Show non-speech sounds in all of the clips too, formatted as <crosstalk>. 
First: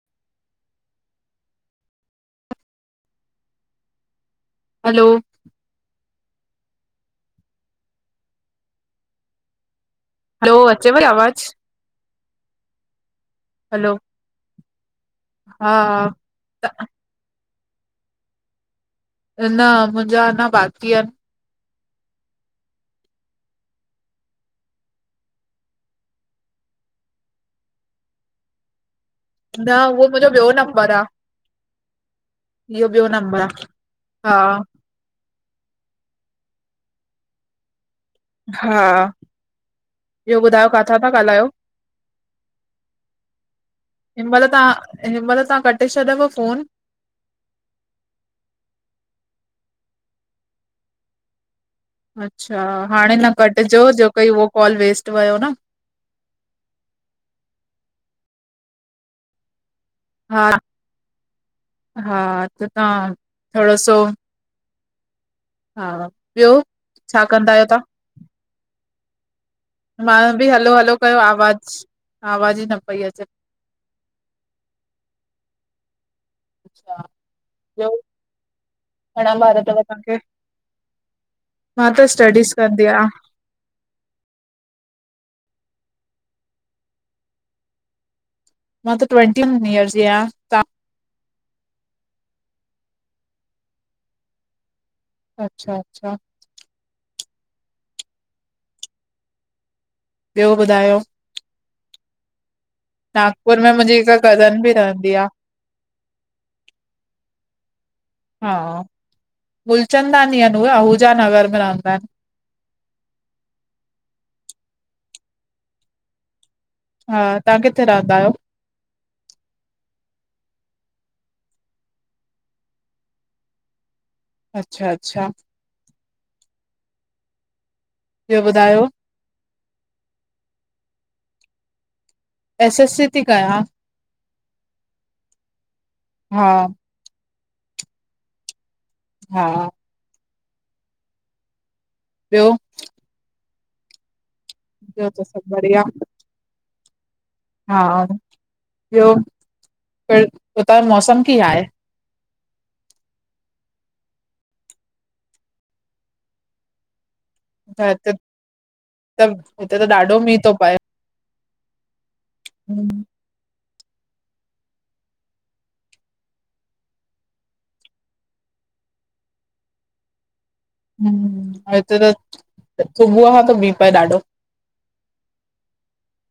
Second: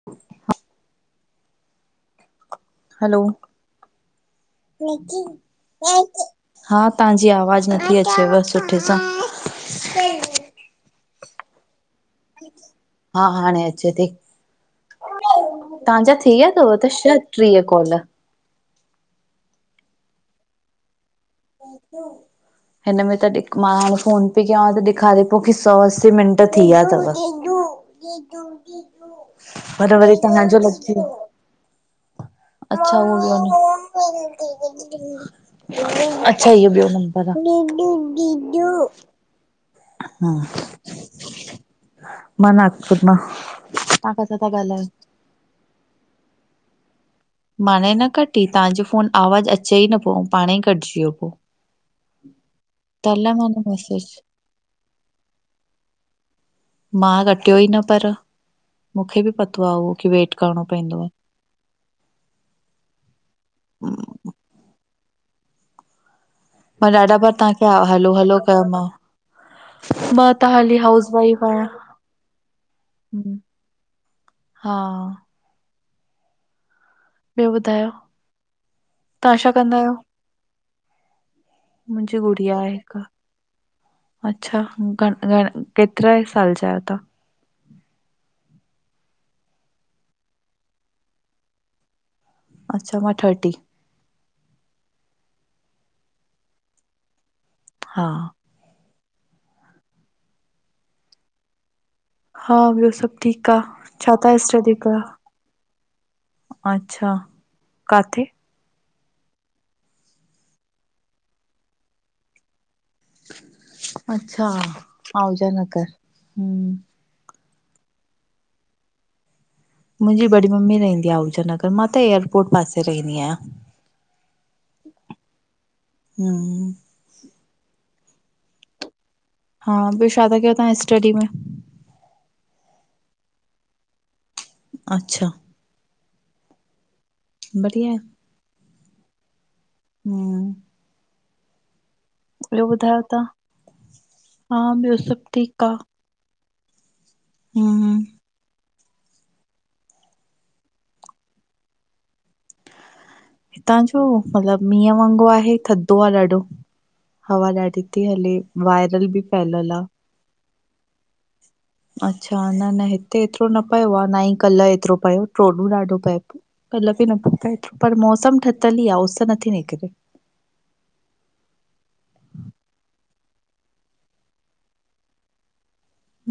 <inaudible> Hello हलो <unintelligible> हा तव्हांजी आवाज़ु नथी अचेव सुठे सां। हैलो, अचेव थो आवाज़ु? हा हाणे अचे हलो थी‌। हा तव्हांजा थी विया त अथव टूशन? ट्रीह काॅल। नं, मुंहिंजा अञा बाकी आहिनि। <unintelligible> हिन में त टिक मार्क हूंदी आ त ॾेखारे थो की सौ-अस्सी मिंट थी विया अथव। न पर उहो वरी मुंहिंजो ॿियो तव्हांजो नंबर लॻजी आ वयो। इहो अचछा ॿियो उहोई आ नंबर न। हा अच्छा इहो ॿियो नंबर आ। हा ॿियो ॿुधायो काथां था ॻाल्हायो? मां नागपुर मां तव्हां हिन किथां महिल था ॻाल्हायो तव्हां हिन महिल तव्हां कटे छॾयव फोनु? माणे न कटी तव्हांजो फोन आवाज़ु अचे ई न पियो ऐं पाणे ई कटिजी वियो पो। अच्छा हाणे न कटिजो, जो कोइ उहो कॉल वेस्ट वयो न। मां रखियो ई न पर, मूंखे बि पतो आहे उहो की वेट हा करिणो पईंदोआ। हा त तां थोॾो सो हा ॿियो मां ॾाढा छा बार तां कंदा आहियो खे तव्हां? अं हलो हलो कयोमांव मां बि त हलो हाली हलो हाउस कयो वाइफ आहियां आवाज़ आवाज़ ई न पई अचे। हम्म, हा अच्छा ॿियो घणा तव्हां छा ॿार कंदा अथव आहियो तां खे? मां त मुंहिंजी स्टडीज़ गुड़िया आहे कंदी हिकु आहिया। अच्छा गण गण केतिरे साल जा आहियो तां। मां त ट्वंटी वन इयर्रस जी आहेया। अच्छा मां थर्टी अच्छा अच्छा हा। ॿियो ॿुधायो? हा ॿियो सभ ठीक नागपुर आ। में मुंहिंजी हिक छा था कज़न बि स्टडी कयो? रहंदी आहे अच्छा काथे? हा गुलचंदानी आ भैया आहूजा नगर में रहंदा आहिन। अच्छा आहुजा नगर हमं हा तां किथे रहंदा आहियो? मुंहिंजी बड़ी मम्मी रहंदी आ आहुजा नगर मां त एयरपोर्ट पासे रहंदी आहियां। अच्छा अच्छा हमं ॿियो ॿुधायो? हा ॿियो छा था कयो त्हां स्टडी मे एस एस सी थी कयां। अच्छा हा बढ़िया आहे। हा हम्म ॿियो ॿधयो तां? हा ॿियो त सभ सभु ठीक आ। बढ़िया हा ॿियो प हुतां जो मौसमु कीअं आहे। हितां जो मतलबु मींहं वांगुरु आहे थधो आहे ॾाढो। हवा त ॾाढी थी हिते हले वायरल बि फैलल आ। ॾो मींह थो पाए। अच्छा न न हम्म हिते एतिरो न पियो आ न ई कल्ह एतिरो पयो ट्रोडूं ॾाढो पएयो। कल बि न पो पए पर मौसम ठतल ई आ उस नथी निकरे। हम्म हिते त सुबुह खां त बीह पए ॾाढो।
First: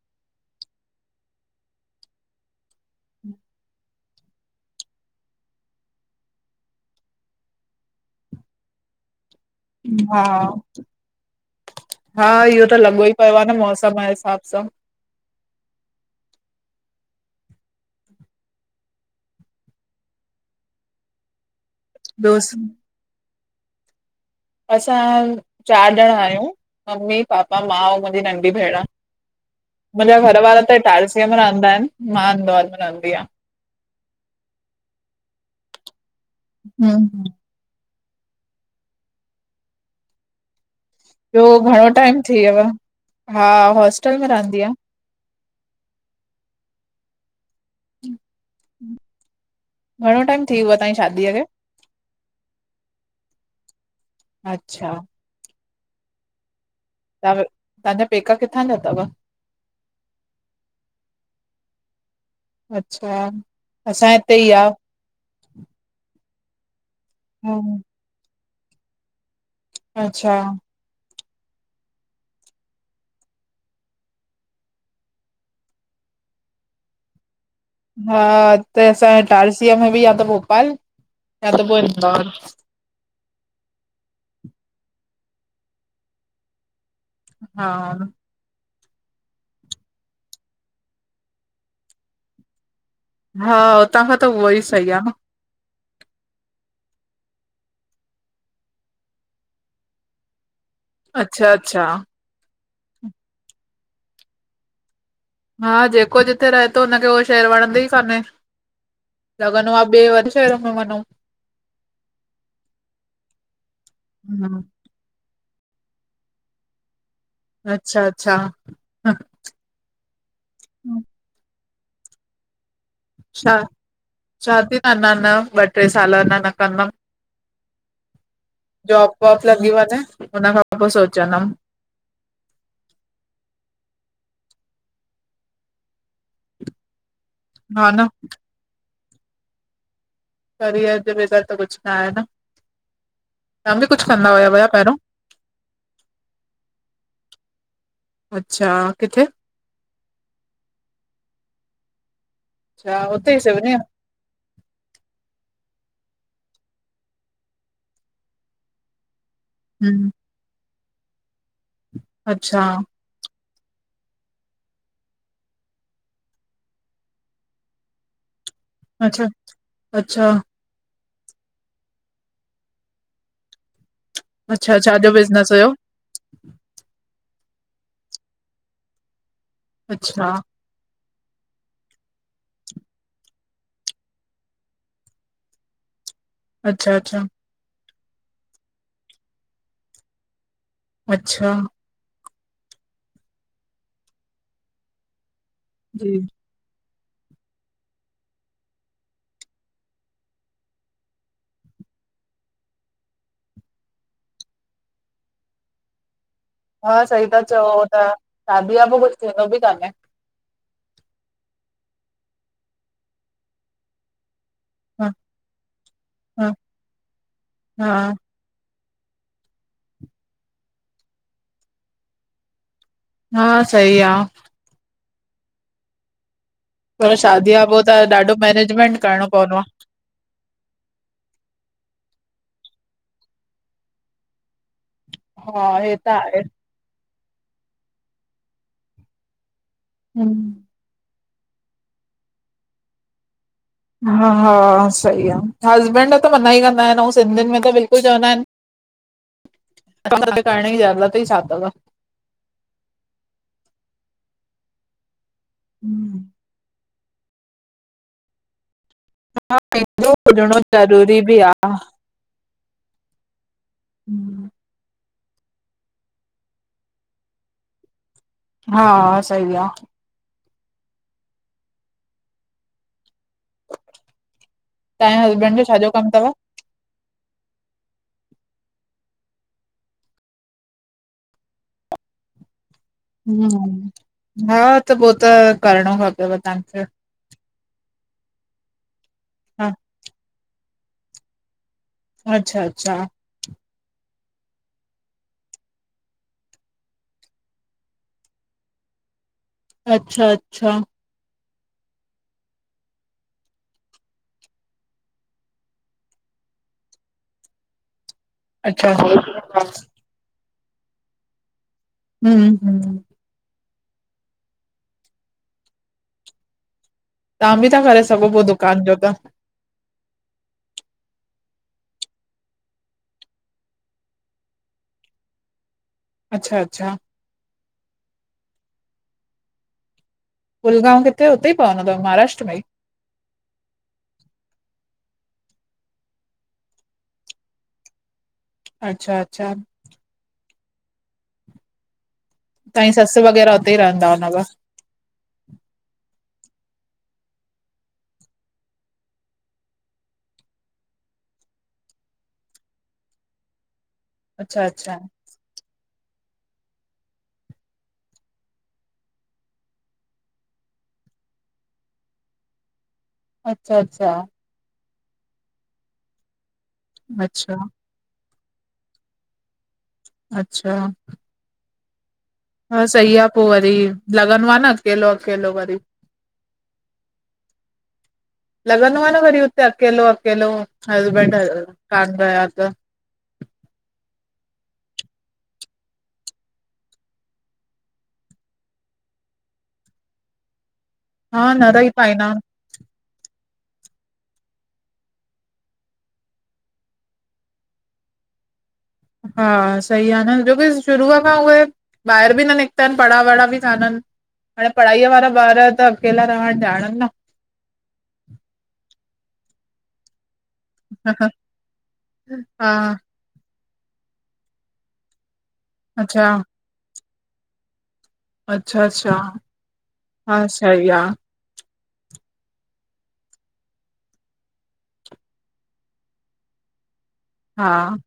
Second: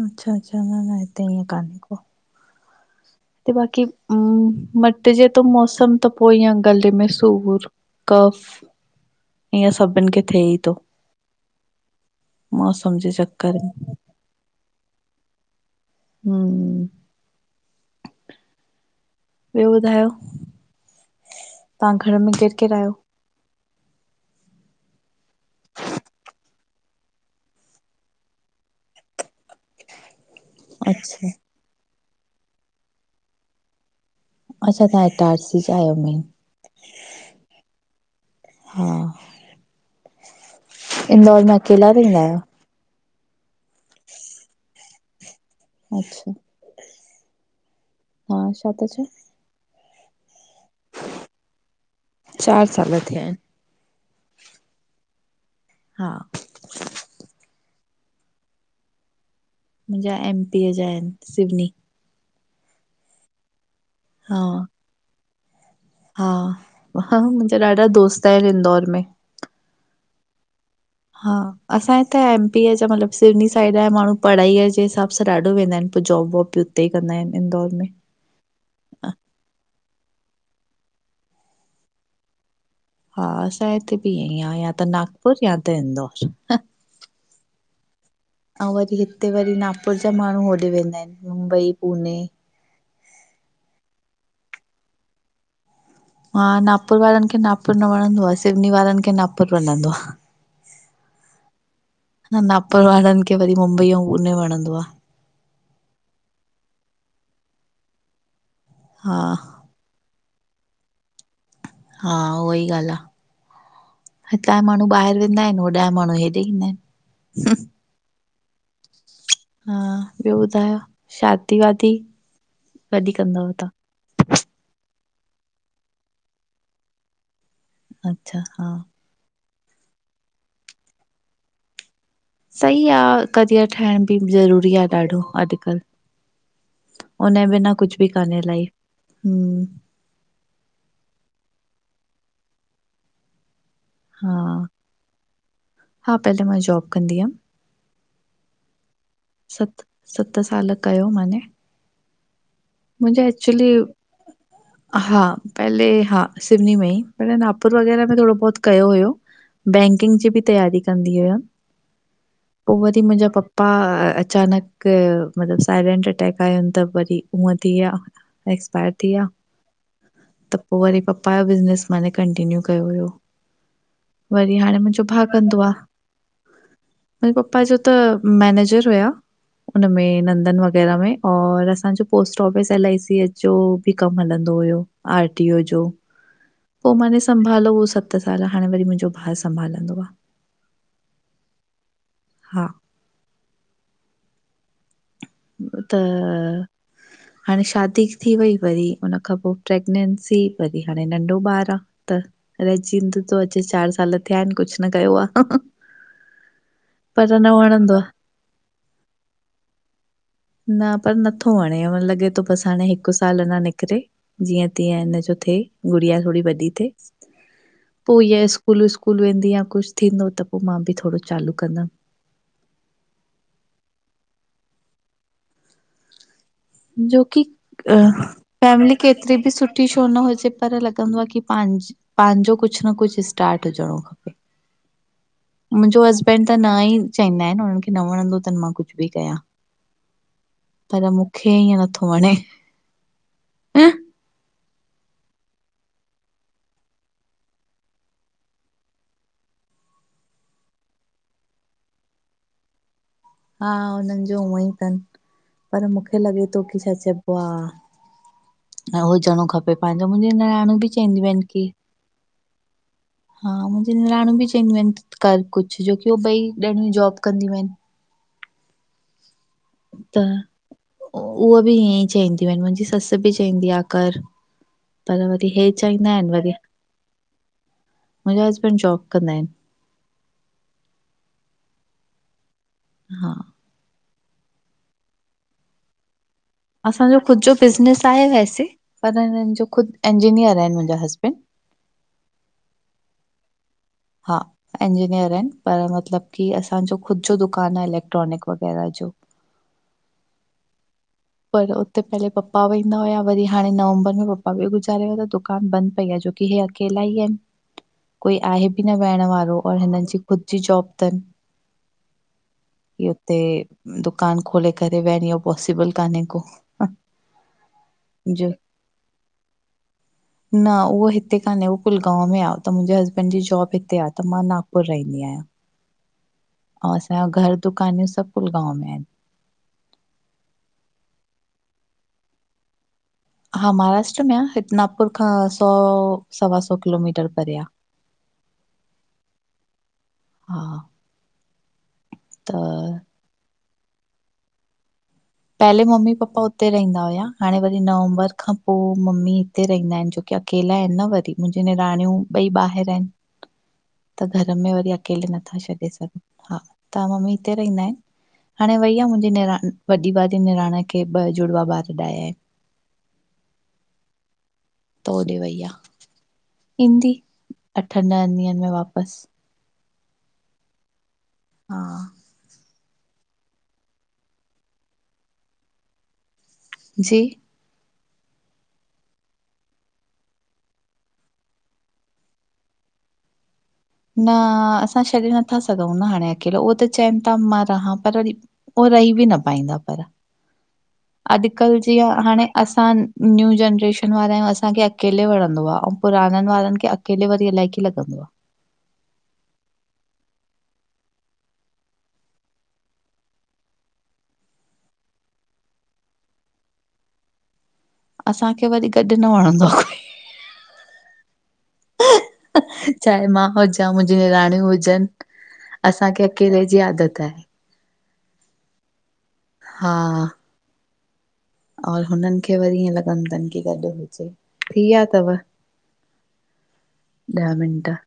अच्छा अच्छा न न हिते ई कानहे को। ते बाक़ी हम मट जे त मौसम त पो ईंय गले में सूर कफ ईअं सभिनि खे हा। थिए ई थो हा इहो त मौसम लॻो जे ई पियो आ न चक्कर में मौसम जे हिसाब सां। हम्म। ॿियो ॿुधायो तां घर में ॿियो केर स- किरायो? असां चारि ॼणा आहियूं, मम्मी, पापा, मां ऐं मुंहिंजी नंढी भेण। मुंहिंजा घर वारा त अच्छा इटारसीअ में रहंदा आहिन, मां इंदौर में रहंदी आयां। अच्छा तहां इटारसी जा आहियो मेन। हंम हा <inaudible> इंदौर ॿियो में अकेला घणो टाइम रहंदा आहियो? थी व्यव, हा होस्टल में रहंदी आ? अच्छा हा छा ता चए? घणो टाइम थी वियव तहांजी शादीअ खे? चारि साल थिया आहिन। अच्छा। हा तां तहांजा पेका किथां जा थव? मुंहिंजा एमपीअ जा आहिन, सिवनी। अच्छा, असांजे हिते हा ई आ। हा ह, मुंहिंजा ॾाढा दोस्त आहिन इंदौर में। अच्छा। हा, असां हिताया एमपीअ जा मतलबु सिवनी साइड जा माण्हू पढ़ाईअ जे हिसाबु सां ॾाढो वेंदा आहिन पो जॉब वॉब उते ई कंदा आहिन इंदौर में। हा त असांजे इटारसीअ में बि या त भोपाल या त पो इंदौर। हा असां हिते बि ईंअई आ, या त नागपुर या त इंदौर। हा अऊं वरी हिते वरी नागपुर जा माण्हू होॾे वेंदा आहिन मुंबई, पूने। हा, हुतां खां त उहो ई सही आ न। हा नागपुर वारनि खे नागपुर न वणंदो आ, सिवनी वारनि खे नागपुर वणंदो आ। अच्छा अचछा! हिन नागपुर वारनि खे वरी मुंबई अऊं पुने वणंदो आ। हा जेको जिथे रहे थो हुनखे उहो शहर वणंदो ई कान्हे। हा लॻंदो आ, ॿे वॾे शहर में वञऊं। हा उ ई ॻाल्हि आ, हितांया हम्म, माण्हू ॿाहिरि वेंदा आहिन, होॾहया माण्हू हेॾे ईंदा आहिन। अच्छा- अच्छा हा, ॿियो ॿुधायो शादी -वादी कॾहिं कंदव छा, तव्हां शादी न, अंञा न, ॿ टे साल अंञा न कंदमि। अच्छा हा। जॉब वॉब लॻी वंञे, हुन खां पो सोचंदमि। सही आ, करियर ठाहिण बि ज़रूरी आ ॾाढो अॼुकल्ह। उने बिना हा कुझु बि न कान ए लाइफ। करियर जे बग़ैर त कुछु न आहे न, तव्हां बि कुछु कंदा हा हुया भया पहिरियों? हा पहले मां जॉब कंदी हुअमि। अच्छा! किथे? सत्त, सत्त साल कयो माने। अच्छा मुंहिंजे हुते ई एक्चुली <inaudible> हा पहले, हा सिविनी में ई, पहिरे नागपुर वग़ैरह में थोङोबहुत कयो हुयो। में? बैंकिंग जी बि तैयारी कंदी हुयमि, अच्छा पो वरी मुंहिंजा पपा पप्पा अचानक मतलबु साइलेंट अटैक आयम त वरी हूअं थी विया। एक्सायर थी अच्छा व्या अच्छा त पो वरी पाप्पा जो बिज़नेस माने कंटिन्यु कयो हुयो। वरी अच्छा हाणे मुंजो छाजो भाउ बिज़नेस कंदो आ। हुयो? मुंहिंजे पपा जो त मैनेजर हुया उनमें अच्छा नंदन वग़ैरह में और असांजो post office, L I C H जो बि कमु हलंदो हुयो आर टीओ जो। पो अच्छा माने अच्छा संभालो उह सत्त साल, हाणे वरी मुंजो भाउ संभालंदो आ। अच्छा। हा त जी। <inaudible> हाणे शादी थी वई, वरी उन खां पो प्रैगनैेंसी, वरी हाणे नंढो ॿारु आ। त रजींद तो, अचु चारि साल थिया आहिन कुछ न कयो आ। हा सही ता चओ आहे त शादीअ खां पो कुछु थींदो बि कान्हे। न पर नथो वणे, लॻे थो बसि हाणे हिकु साल अंञा निकिरे जीअं तींअ ह हिनजो थे। गुड़िया थोङी ह वॾी थिए हा पो इअ स्कूल स्कूल वेंदी या कुछु थींदो त पो मां बि थोङो चालू कंदमि। हा सईी आ। पर जोकि शादी खां पो अ त ॾाढो फैमिली मैनेजमेंट करणो केतिरी बि पवंदो आ। सुठी छो न हुजे पर लॻंदो आ कि पंहांजो पंहांजो कुछु न कुछु स्टार्ट हुजणो खपे। हा हे मुंहिंजो त आहे। हसबैंड त न ई चंइंदा आहिन, हुननि खे न वणंदो अथनि मां कुछु बि कयां। हम्म पर मूंखे ईअं नथो वंणे। हा हा सही आ, हसबैंड त मना ई कंदा आहिन, ऐं सिंधियुनि में त बिल्कुलु चवंदा आहिन त <unintelligible> करण ई जरुरत ई छा थव? हा हुनन जो उंअं ई थनि पर मूंखे लॻे थो कि छा चइबो आ ऐं हुजणो खपे पंहिंजो, मुंजी न हुजणो नियाणूं बि ज़रूरी चवंदियूं आहिन आ। कि हा मुंजी निराणू बि चंइंदियूं आइन कर कुछ, जोकी उ भई ॾाणियूं जॉब कंदियूं आहिन। हा, सही आ। त उह बि ईअं ई चईंदियूं आहिन, मुंजी ससु बि चईंदी आ, कर। तव्हांजे पर वरी हसबैंड जो इहे छाजो कम चाहींदा तव? आहिन वरी, मुंजा हसबैंड जॉब कंदा आहिन। हा हा त पो त करिणो खपेव तहांखे। असांजो ख़ुदि जो बिज़नेस आहे वैसे पर हिनन हा। जो ख़ुदि इंजीनियर आहिन मुंजा हसबैंड। अच्छा अच्छा। हा इंजीनियर आहिन पर मतिलबु कि असांजो ख़ुदि जो दुकानु आहे इलेक्ट्रॉनिक वग़ैरह जो। अच्छा अच्छा पर उते पहले पप्पा वेंदा हुआ, वरी हाणे नवंबर में पपा बि गुज़ारे व्या त दुकान बंदि पई आहे जो हिय अकेला ई आहिन। <inaudible> कोई आहे बि अच्छा न वियण वारो और हिनन जी ख़ुदि जी जॉब थन। हम्म ते दुकान खोले करे वियन, इयो पॉसिबल कान्हे को। तहां बि ता करे सघो पो दुकान जो त। न उहो हिते कान्हे उहो कुलगांव में आ त मुंहिंजे हस्बैंड जी जॉब हिते आ त मां नागपुर रहींदी आहियां। अच्छा अच्छा ऐं घर दुकान्यूं सभु कुलगांव में आहिन। कुलगांव किथे, हुते ई पवंदो थव महाराष्ट्र में ई? हा महाराष्ट्र में आ, हिते नागपुर खां सौ सवा सौ किलोमीटर परे आ। अच्छा- अच्छा हा, त तहांजी ससु वग़ैरह उते ई रहंदा हुंदव? पहले मम्मी पप्पा हुते रहिंदा हुया, हाणें वरी नवंबर खां पो मम्मी हिते रहींदा हिन छोकी अकेला हिन न वरी, मुंहिंजी निराणियूं ॿई ॿाहिर आहिन। <inaudible> त घर अच्छा में अच्छा, वरी अकेले नत्था छॾे सघूं। हा त मम्मी हिते रहिंदा हिन, हाणें वई आ मुंहिंजी निरांण वॾी वारी निरांण खे ॿ जुड़वा ॿार ॾाया इनि। अच्छा- अच्छा त ओॾे वईया ईंदी अच्छा अठन ॾहन ॾींहन में वापस। अच्छा हा। हा सही आ पो वरी लॻंदो आ न अकेलो अकेलो वरी। जी? <inaudible> लॻन्दो आ न वरी हुते अकेलो- अकेलो हसबैंड कान रहया त न असां छॾे नत्था सघऊं न हाणें अकेलो, उहो त चइन ता मां रहां, पर वरी हो रही बि न पाईंदा पर हा न अॼुकल्ह रही जीअं पाईंदा हाणे असां न्यू जनरेशन वारा आहियूं असांखे अकेले वणंदो आ, अंउं पुराणनि वारनि खे अक् अकेले वरी अलाए कीयं लॻंदो आ। हा सही आ न जो की शुरू आ खां उहे ॿाहेर बि न निकता इन पढ़ा- वड़ा बि कानन हाणें पढ़ाईअ वारा ॿार त अकेला रहण ॼाणन न असांखे वरी गॾु न वणंदो आ कोई हा हा। चाहे मां हुजां, मुंहिंजी निराणियूं हुजन असांखे अच्छा अकेले जी आदत आहे। अच्छा -अच्छा हा। हा सही आ। और हुनन खे वरी ईअं लॻंदो तनि की गॾु हुजे थीया तव <inaudible> ॾह मिंट हा,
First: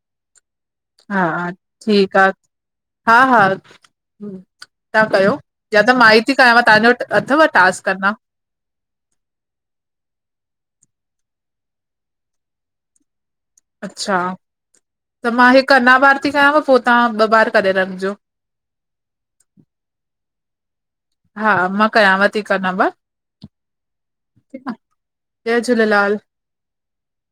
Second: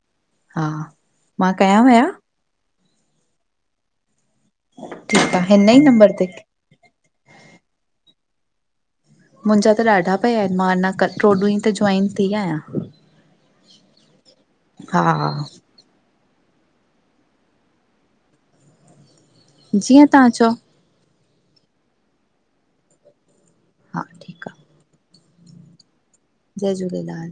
हा हा मां कयांव या? ठीक आ। हा हा तहां कयो ठीकु आ हिन यां त मां नंबर ई ते ती कयांव। तहांजे वटि अथव टास्क अन्ना। मुंजा त ॾाढा पिया हिनि मां अंञां कल ट्रोॾु ई त जॉइन थी आहियां। अच्छा हा त मां हिकु अना बार ती कयांव पो तहां ॿ बार करे रखिजो। जीअं तहां चओ। हा मां कयांव थी हिकु नम हा, ठीकु आ। जय झूलेलाल। जय झूलेलाल।